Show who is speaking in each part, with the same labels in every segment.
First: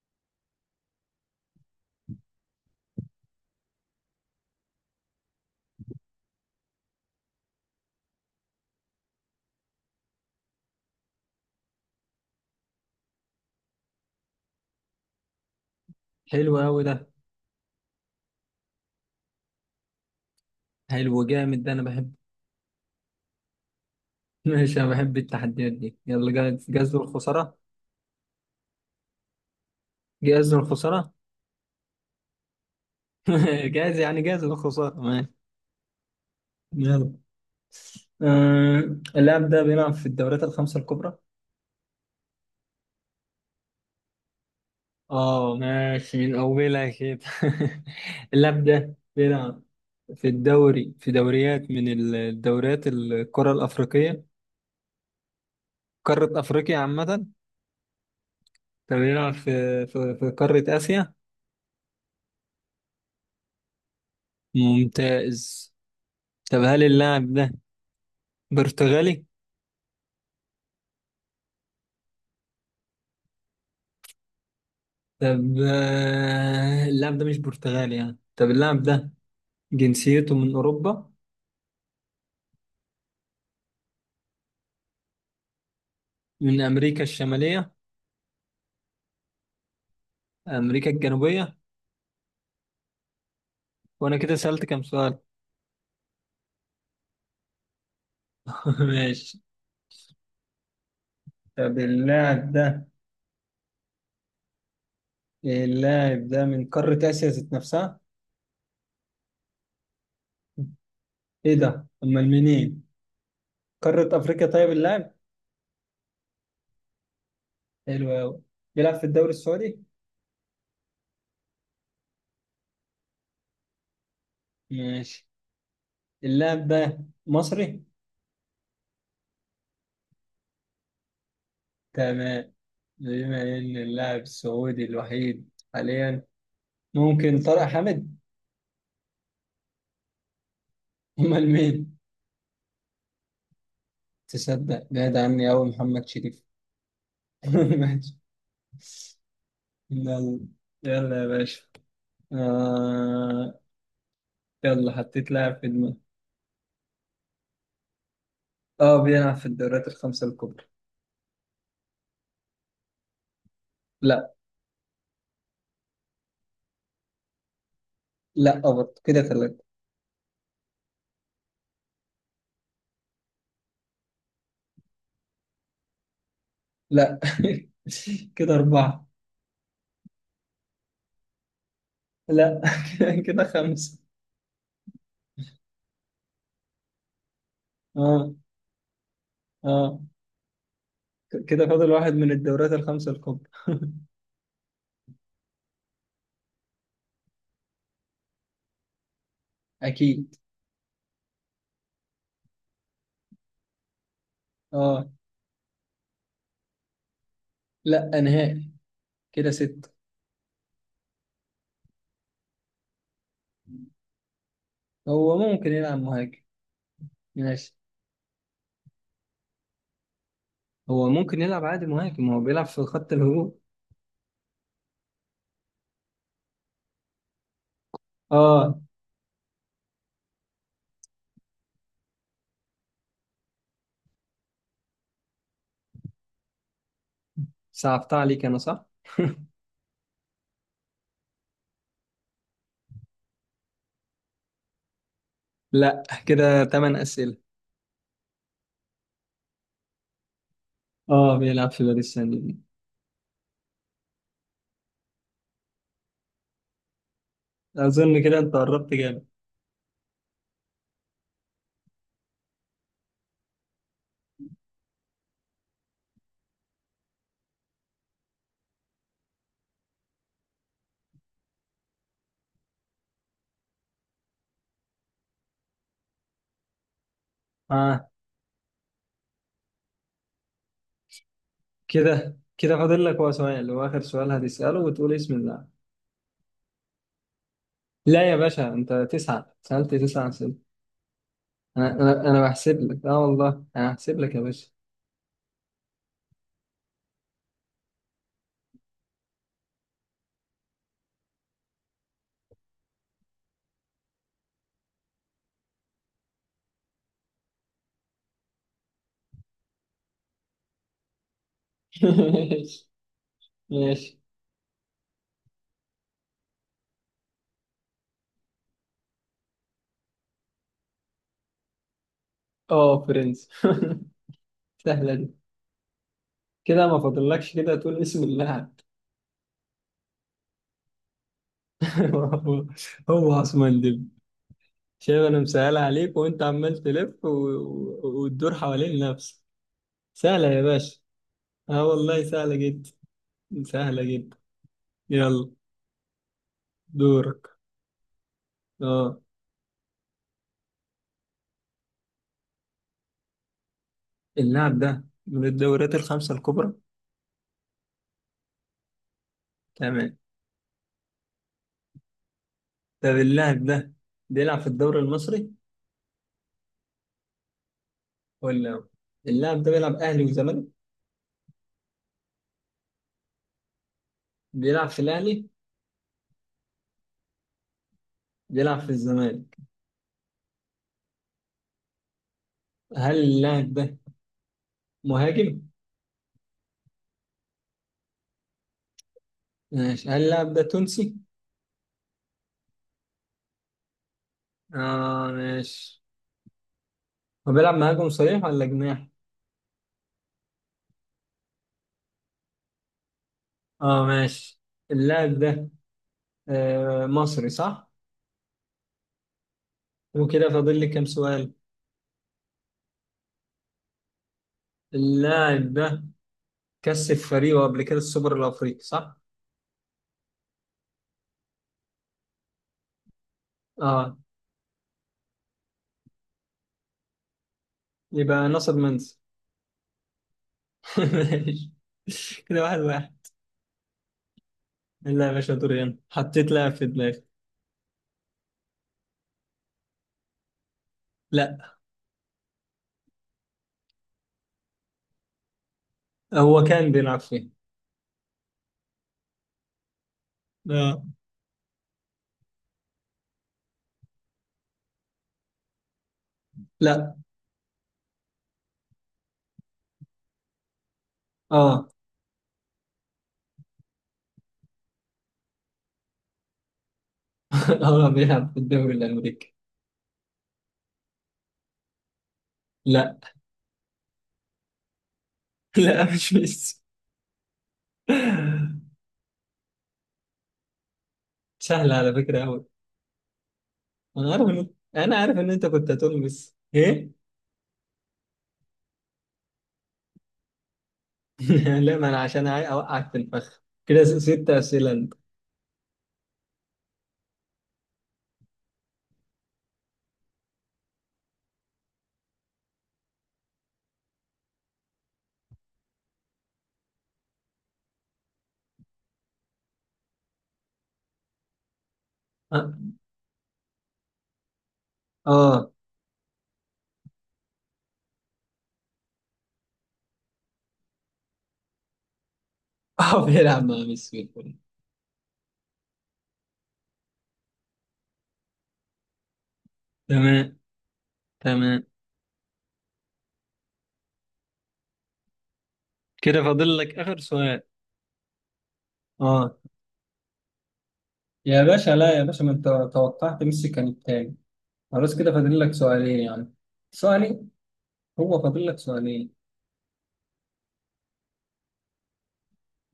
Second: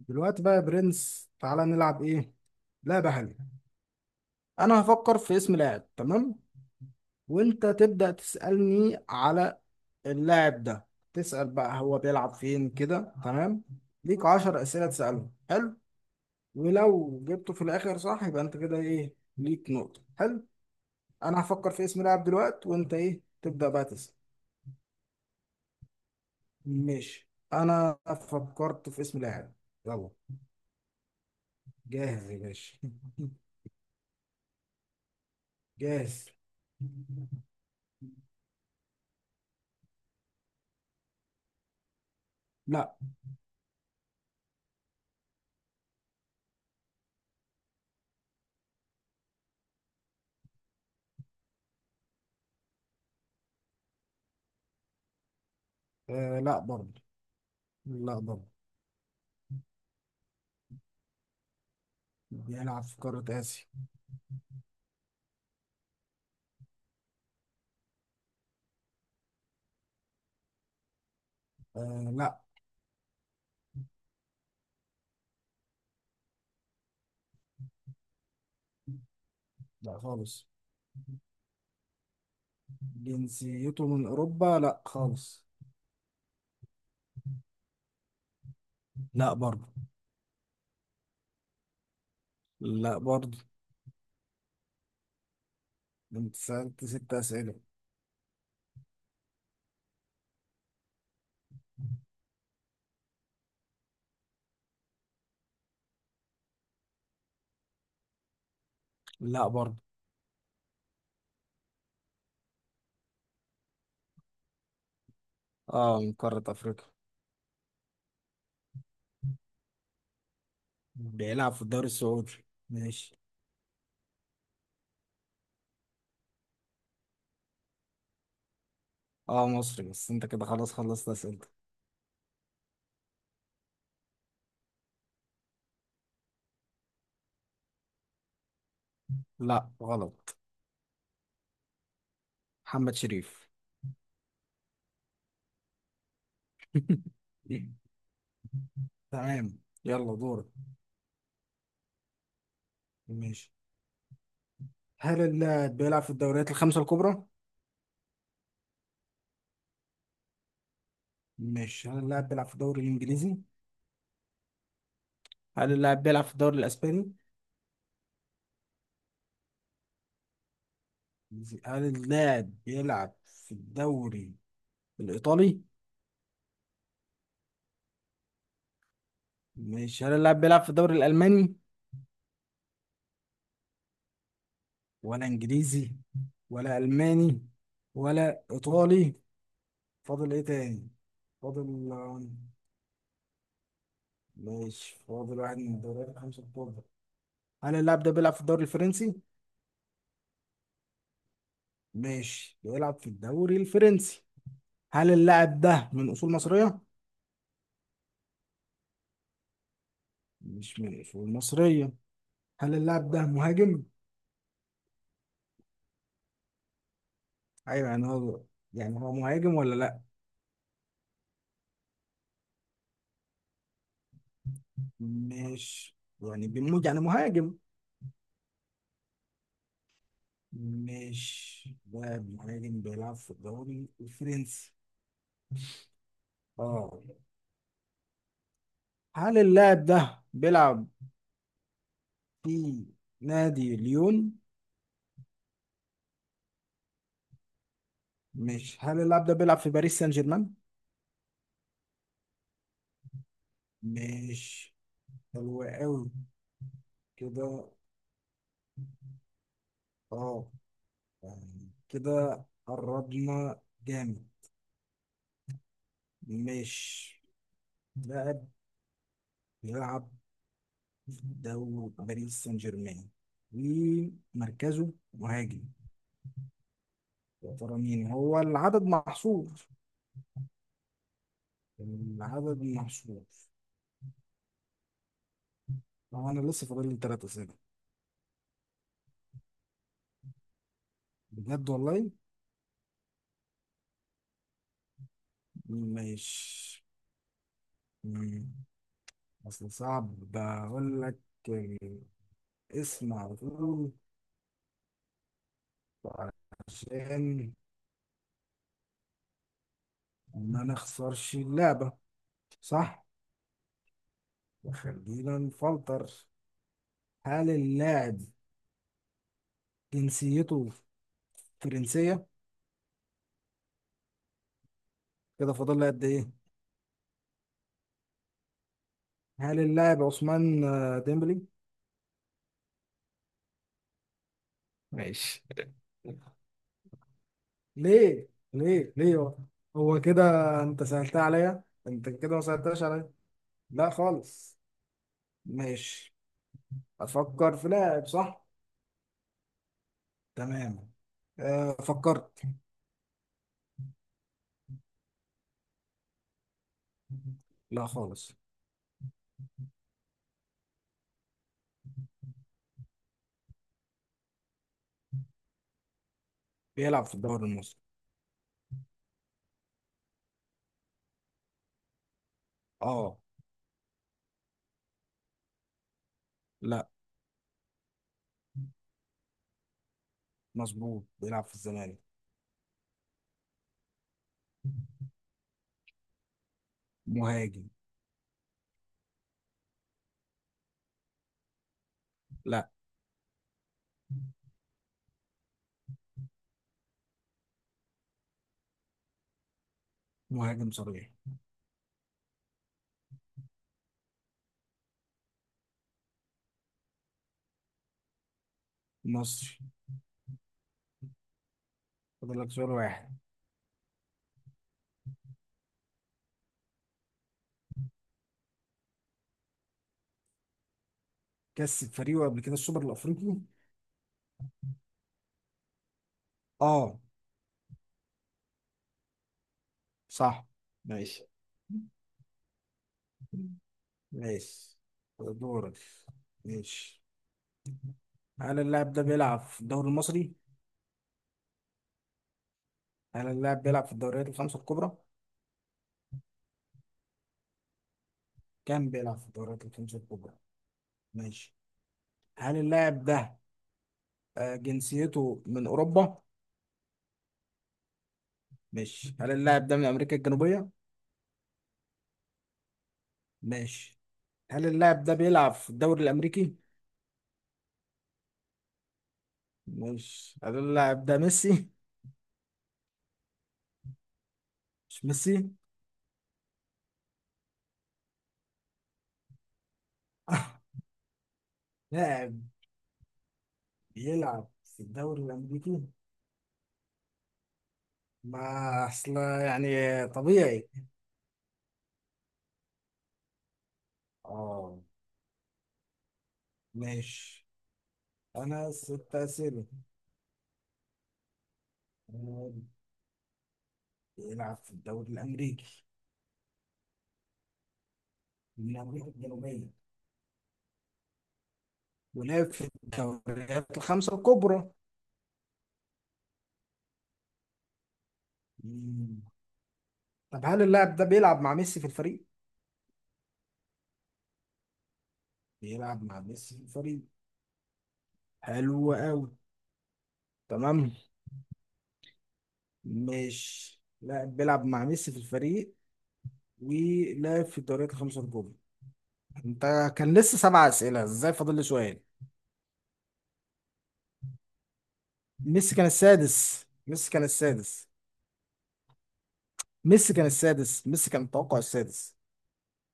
Speaker 1: دلوقتي بقى يا برنس، تعالى نلعب ايه. لعبة حلوة. انا هفكر في اسم لاعب، تمام؟ وانت تبدأ تسألني على اللاعب ده. تسأل بقى هو بيلعب فين كده، تمام؟ ليك عشر أسئلة تسألهم. حلو.
Speaker 2: حلو أوي ده.
Speaker 1: ولو جبته في الآخر صح يبقى انت كده ايه، ليك نقطة. حلو.
Speaker 2: حلو
Speaker 1: انا
Speaker 2: جامد ده،
Speaker 1: هفكر
Speaker 2: أنا
Speaker 1: في اسم
Speaker 2: بحب.
Speaker 1: لاعب دلوقتي وانت تبدأ بقى تسأل.
Speaker 2: ماشي، أنا بحب التحديات دي. يلا، جاهز جاهز
Speaker 1: ماشي،
Speaker 2: للخسارة.
Speaker 1: انا فكرت في اسم لاعب. يلا.
Speaker 2: جاهز للخسارة.
Speaker 1: جاهز يا باشا.
Speaker 2: جاهز، يعني جاهز للخسارة. ماشي.
Speaker 1: جاهز.
Speaker 2: يلا. آه. اللاعب ده بيلعب في الدوريات الخمسة الكبرى.
Speaker 1: لا.
Speaker 2: اه، ماشي، من أولها كده. اللاعب ده بيلعب في الدوري، في دوريات من الدوريات القارة الأفريقية. قارة
Speaker 1: آه، لا
Speaker 2: أفريقيا
Speaker 1: برضه.
Speaker 2: عامة.
Speaker 1: لا برضه.
Speaker 2: طب، بيلعب في قارة آسيا.
Speaker 1: بيلعب في قارة آسيا.
Speaker 2: ممتاز. طب، هل اللاعب ده برتغالي؟
Speaker 1: آه، لا.
Speaker 2: طب، اللاعب ده مش برتغالي يعني. طب اللاعب ده
Speaker 1: لا
Speaker 2: جنسيته
Speaker 1: خالص.
Speaker 2: من أوروبا.
Speaker 1: جنسيته من أوروبا لا خالص.
Speaker 2: من أمريكا الشمالية.
Speaker 1: لا برضه.
Speaker 2: أمريكا الجنوبية.
Speaker 1: لا برضه.
Speaker 2: وأنا كده سألت كام سؤال.
Speaker 1: انت سألت ست أسئلة.
Speaker 2: ماشي. طب، اللاعب ده من قارة آسيا ذات نفسها.
Speaker 1: لا برضه.
Speaker 2: إيه ده؟ أمال منين؟ قارة أفريقيا. طيب اللاعب.
Speaker 1: اه، من قارة أفريقيا.
Speaker 2: حلو أوي. بيلعب في الدوري السعودي.
Speaker 1: بيلعب في الدوري السعودي. ماشي.
Speaker 2: ماشي. اللاعب ده مصري.
Speaker 1: اه مصري، بس انت كده خلاص خلصت أسئلتك.
Speaker 2: تمام. بما إن اللاعب السعودي الوحيد حاليا، ممكن طارق حامد.
Speaker 1: لا غلط.
Speaker 2: أمال مين؟
Speaker 1: محمد شريف.
Speaker 2: تصدق بعد عني أوي محمد شريف. ماشي.
Speaker 1: تمام. يلا
Speaker 2: يلا.
Speaker 1: دورك.
Speaker 2: يلا يا باشا.
Speaker 1: ماشي،
Speaker 2: آه... يلا،
Speaker 1: هل
Speaker 2: حطيت لاعب في
Speaker 1: اللاعب
Speaker 2: دماغي.
Speaker 1: بيلعب في الدوريات الخمسة الكبرى؟
Speaker 2: اه، بيلعب في الدوريات الخمسة الكبرى.
Speaker 1: ماشي، هل اللاعب بيلعب في الدوري الإنجليزي؟
Speaker 2: لا.
Speaker 1: هل اللاعب بيلعب في الدوري الإسباني؟
Speaker 2: لا برضه، كده ثلاثة.
Speaker 1: هل اللاعب بيلعب في الدوري الإيطالي؟
Speaker 2: لا. كده أربعة.
Speaker 1: مش، هل اللاعب بيلعب في الدوري الألماني
Speaker 2: لا. كده خمسة.
Speaker 1: ولا إنجليزي ولا ألماني
Speaker 2: اه.
Speaker 1: ولا إيطالي؟
Speaker 2: اه.
Speaker 1: فاضل إيه تاني؟ فاضل.
Speaker 2: كده فاضل واحد من الدوريات الخمسة الكبرى.
Speaker 1: ماشي، فاضل واحد من الدوريات الخمسة الكبرى. هل اللاعب ده بيلعب في الدوري الفرنسي؟
Speaker 2: أكيد.
Speaker 1: ماشي، بيلعب في الدوري الفرنسي.
Speaker 2: اه.
Speaker 1: هل اللاعب ده من أصول مصرية؟
Speaker 2: لا نهائي. كده ستة.
Speaker 1: مش من أصول مصرية. هل اللاعب ده مهاجم؟
Speaker 2: هو ممكن يلعب مهاجم. ماشي.
Speaker 1: أيوه، يعني هو، يعني هو مهاجم ولا لأ؟
Speaker 2: هو ممكن يلعب عادي مهاجم، هو بيلعب في خط الهجوم.
Speaker 1: مش، يعني بيموت يعني مهاجم.
Speaker 2: اه.
Speaker 1: مش لاعب مهاجم بيلعب في الدوري الفرنسي. اه.
Speaker 2: صعبت عليك انا صح؟
Speaker 1: هل اللاعب ده بيلعب في نادي ليون؟
Speaker 2: لا، كده 8 اسئله.
Speaker 1: مش، هل اللاعب ده بيلعب في باريس سان جيرمان؟
Speaker 2: اه، بيلعب في باريس سان جيرمان.
Speaker 1: مش. حلو قوي. كده.
Speaker 2: اظن كده انت قربت جامد.
Speaker 1: اه، يعني كده قربنا جامد. مش لاعب بيلعب في دوري باريس سان جيرمان ومركزه مهاجم. يا ترى مين
Speaker 2: اه.
Speaker 1: هو؟ العدد محصور.
Speaker 2: كده
Speaker 1: العدد
Speaker 2: كده فاضل لك
Speaker 1: محصور.
Speaker 2: هو سؤال، هو اخر سؤال هتساله وتقول اسم اللاعب.
Speaker 1: طبعا انا لسه فاضل لي ثلاث اسئله.
Speaker 2: لا يا باشا، انت 9 سالت 9 اسئله.
Speaker 1: بجد
Speaker 2: انا
Speaker 1: والله.
Speaker 2: انا انا بحسب لك، اه والله انا هحسب لك يا باشا.
Speaker 1: ماشي. مم. اصل صعب، بقول لك اسم على طول عشان ما نخسرش اللعبه.
Speaker 2: ماشي.
Speaker 1: صح.
Speaker 2: ماشي.
Speaker 1: وخلينا نفلتر. هل اللاعب جنسيته فرنسيه؟
Speaker 2: اه، برنس. سهله دي.
Speaker 1: كده فاضل لي قد ايه؟
Speaker 2: كده ما فاضلكش، كده تقول اسم اللاعب.
Speaker 1: هل اللاعب عثمان ديمبلي؟
Speaker 2: هو. هو عثمان ديمبلي. شايف انا
Speaker 1: ماشي.
Speaker 2: مسهلها عليك وانت عمال تلف
Speaker 1: ليه؟
Speaker 2: وتدور
Speaker 1: ليه
Speaker 2: حوالين
Speaker 1: ليه هو؟
Speaker 2: نفسك.
Speaker 1: هو كده.
Speaker 2: سهلة يا
Speaker 1: انت
Speaker 2: باشا.
Speaker 1: سهلتها عليا؟
Speaker 2: اه
Speaker 1: انت
Speaker 2: والله،
Speaker 1: كده ما
Speaker 2: سهلة
Speaker 1: سهلتهاش
Speaker 2: جدا.
Speaker 1: عليا. لا
Speaker 2: سهلة جدا.
Speaker 1: خالص.
Speaker 2: يلا.
Speaker 1: ماشي. افكر
Speaker 2: دورك.
Speaker 1: في لاعب، صح؟
Speaker 2: اه.
Speaker 1: تمام. أه، فكرت.
Speaker 2: اللاعب ده من الدوريات الخمسة الكبرى.
Speaker 1: لا خالص.
Speaker 2: تمام. طب، اللاعب ده بيلعب في الدوري المصري
Speaker 1: بيلعب في الدوري المصري.
Speaker 2: ولا لا؟ اللاعب ده بيلعب اهلي وزمالك؟
Speaker 1: اه.
Speaker 2: بيلعب في الاهلي؟
Speaker 1: لا.
Speaker 2: بيلعب في الزمالك؟
Speaker 1: مظبوط، بيلعب في الزمالك.
Speaker 2: هل اللاعب ده مهاجم؟
Speaker 1: مهاجم.
Speaker 2: ماشي، هل اللاعب ده تونسي؟
Speaker 1: لا.
Speaker 2: اه، ماشي. هو بيلعب مهاجم صريح ولا جناح؟
Speaker 1: مهاجم صريح.
Speaker 2: اه، ماشي. اللاعب ده مصري صح؟
Speaker 1: مصري.
Speaker 2: وكده فاضل لي كام سؤال؟
Speaker 1: فاضل لك سؤال واحد.
Speaker 2: اللاعب ده كسب فريقه قبل كده السوبر الأفريقي صح؟
Speaker 1: كسب فريقه قبل كده السوبر الافريقي.
Speaker 2: اه.
Speaker 1: اه.
Speaker 2: يبقى ناصر منسي.
Speaker 1: صح. ماشي.
Speaker 2: ماشي، كده واحد واحد.
Speaker 1: ماشي
Speaker 2: لا يا باشا،
Speaker 1: دورك.
Speaker 2: دوري أنا، حطيت لاعب في
Speaker 1: ماشي،
Speaker 2: دماغي.
Speaker 1: هل اللاعب ده بيلعب في الدوري المصري؟
Speaker 2: لا.
Speaker 1: هل اللاعب بيلعب في الدوريات الخمسة الكبرى؟
Speaker 2: هو كان بيلعب فين؟
Speaker 1: كان بيلعب في الدوريات الخمسة الكبرى.
Speaker 2: اه.
Speaker 1: ماشي، هل اللاعب ده جنسيته من أوروبا؟
Speaker 2: لا.
Speaker 1: ماشي، هل اللاعب ده من أمريكا الجنوبية؟
Speaker 2: اه.
Speaker 1: ماشي، هل اللاعب ده بيلعب في الدوري الأمريكي؟
Speaker 2: هو بيلعب في الدوري الأمريكي؟
Speaker 1: ماشي، هل اللاعب ده ميسي؟
Speaker 2: لا.
Speaker 1: مش ميسي؟
Speaker 2: لا، مش ميسي. سهل على
Speaker 1: لاعب
Speaker 2: فكرة أوي. أنا
Speaker 1: بيلعب
Speaker 2: عارف إن
Speaker 1: في
Speaker 2: أنا
Speaker 1: الدوري
Speaker 2: عارف إن أنت
Speaker 1: الأمريكي؟
Speaker 2: كنت هتقول ميسي إيه؟
Speaker 1: ما أصل يعني طبيعي.
Speaker 2: لا، ما انا عشان اوقعك في الفخ كده، ست
Speaker 1: اه.
Speaker 2: اسئله انت.
Speaker 1: ماشي، أنا ست أسئلة. بيلعب في الدوري الأمريكي، من أمريكا الجنوبية، ولعب في
Speaker 2: اه.
Speaker 1: الدوريات الخمسة الكبرى.
Speaker 2: اه.
Speaker 1: مم. طب هل اللاعب ده بيلعب مع ميسي في الفريق؟
Speaker 2: بيلعب مع ميسي الكل.
Speaker 1: بيلعب مع ميسي في الفريق. حلو أوي.
Speaker 2: تمام.
Speaker 1: تمام.
Speaker 2: تمام.
Speaker 1: مش لاعب بيلعب مع ميسي في الفريق
Speaker 2: كده فاضل لك اخر
Speaker 1: ولعب في
Speaker 2: سؤال.
Speaker 1: الدوريات الخمسة الكبرى.
Speaker 2: اه.
Speaker 1: أنت، كان لسه سبع أسئلة، إزاي فاضل
Speaker 2: يا
Speaker 1: لي
Speaker 2: باشا،
Speaker 1: سؤال؟
Speaker 2: لا يا باشا، ما انت. توقعت ميسي كان التاني. خلاص، كده فاضل لك
Speaker 1: ميسي كان
Speaker 2: سؤالين يعني.
Speaker 1: السادس، ميسي كان
Speaker 2: سؤالين.
Speaker 1: السادس،
Speaker 2: هو فاضل لك سؤالين.
Speaker 1: ميسي كان السادس، ميسي كان التوقع السادس.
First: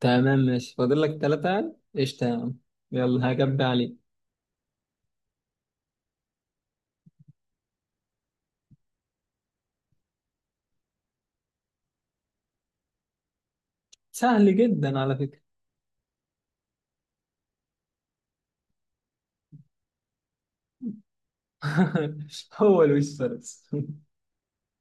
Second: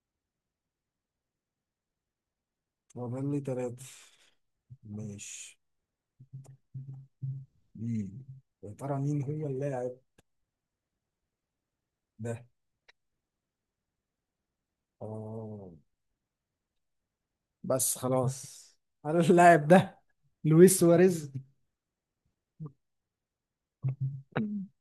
Speaker 2: تمام، ماشي، فاضل لك 3، قشطه يا عم.
Speaker 1: فاضل
Speaker 2: يلا،
Speaker 1: لي
Speaker 2: هجب
Speaker 1: تلاتة.
Speaker 2: عليك.
Speaker 1: ماشي. مين يا ترى مين هو اللاعب ده.
Speaker 2: سهل جدا على فكره.
Speaker 1: اه بس خلاص. انا اللاعب ده لويس سواريز.
Speaker 2: هو لويس فارس.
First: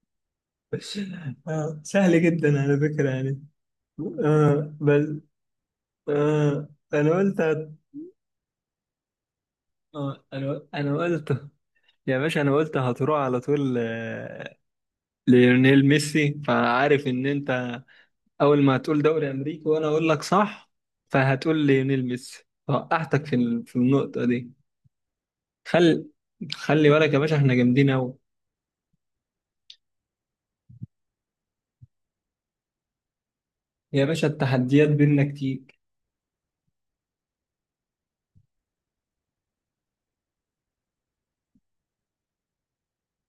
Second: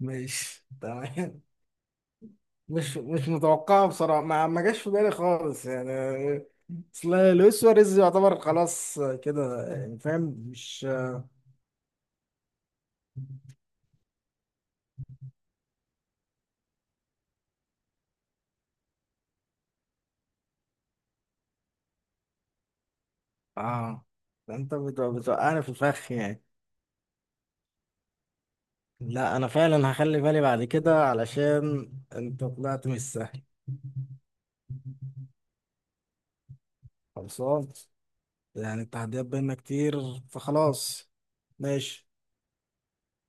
Speaker 1: ماشي، تمام.
Speaker 2: سهل جدا على
Speaker 1: مش
Speaker 2: فكره
Speaker 1: مش
Speaker 2: يعني.
Speaker 1: متوقعه بصراحه، ما
Speaker 2: آه
Speaker 1: جاش في
Speaker 2: بس.
Speaker 1: بالي خالص يعني.
Speaker 2: آه.
Speaker 1: اصل
Speaker 2: انا قلت
Speaker 1: لويس
Speaker 2: هت...
Speaker 1: سواريز يعتبر خلاص كده، يعني
Speaker 2: آه.
Speaker 1: فاهم؟
Speaker 2: انا
Speaker 1: مش.
Speaker 2: انا قلت. يا باشا، انا قلت هتروح على طول، ليونيل ميسي، فعارف ان انت اول ما هتقول دوري امريكي وانا اقول لك صح، فهتقول ليونيل ميسي، فوقعتك في
Speaker 1: اه.
Speaker 2: النقطة دي.
Speaker 1: ده انت بتوقعني في
Speaker 2: خل
Speaker 1: الفخ يعني.
Speaker 2: خلي بالك يا باشا، احنا جامدين قوي.
Speaker 1: لا انا فعلا هخلي بالي بعد كده علشان انت طلعت مش سهل.
Speaker 2: يا باشا، التحديات بينا كتير.
Speaker 1: خلصان. يعني التحديات بينا كتير. فخلاص. ماشي.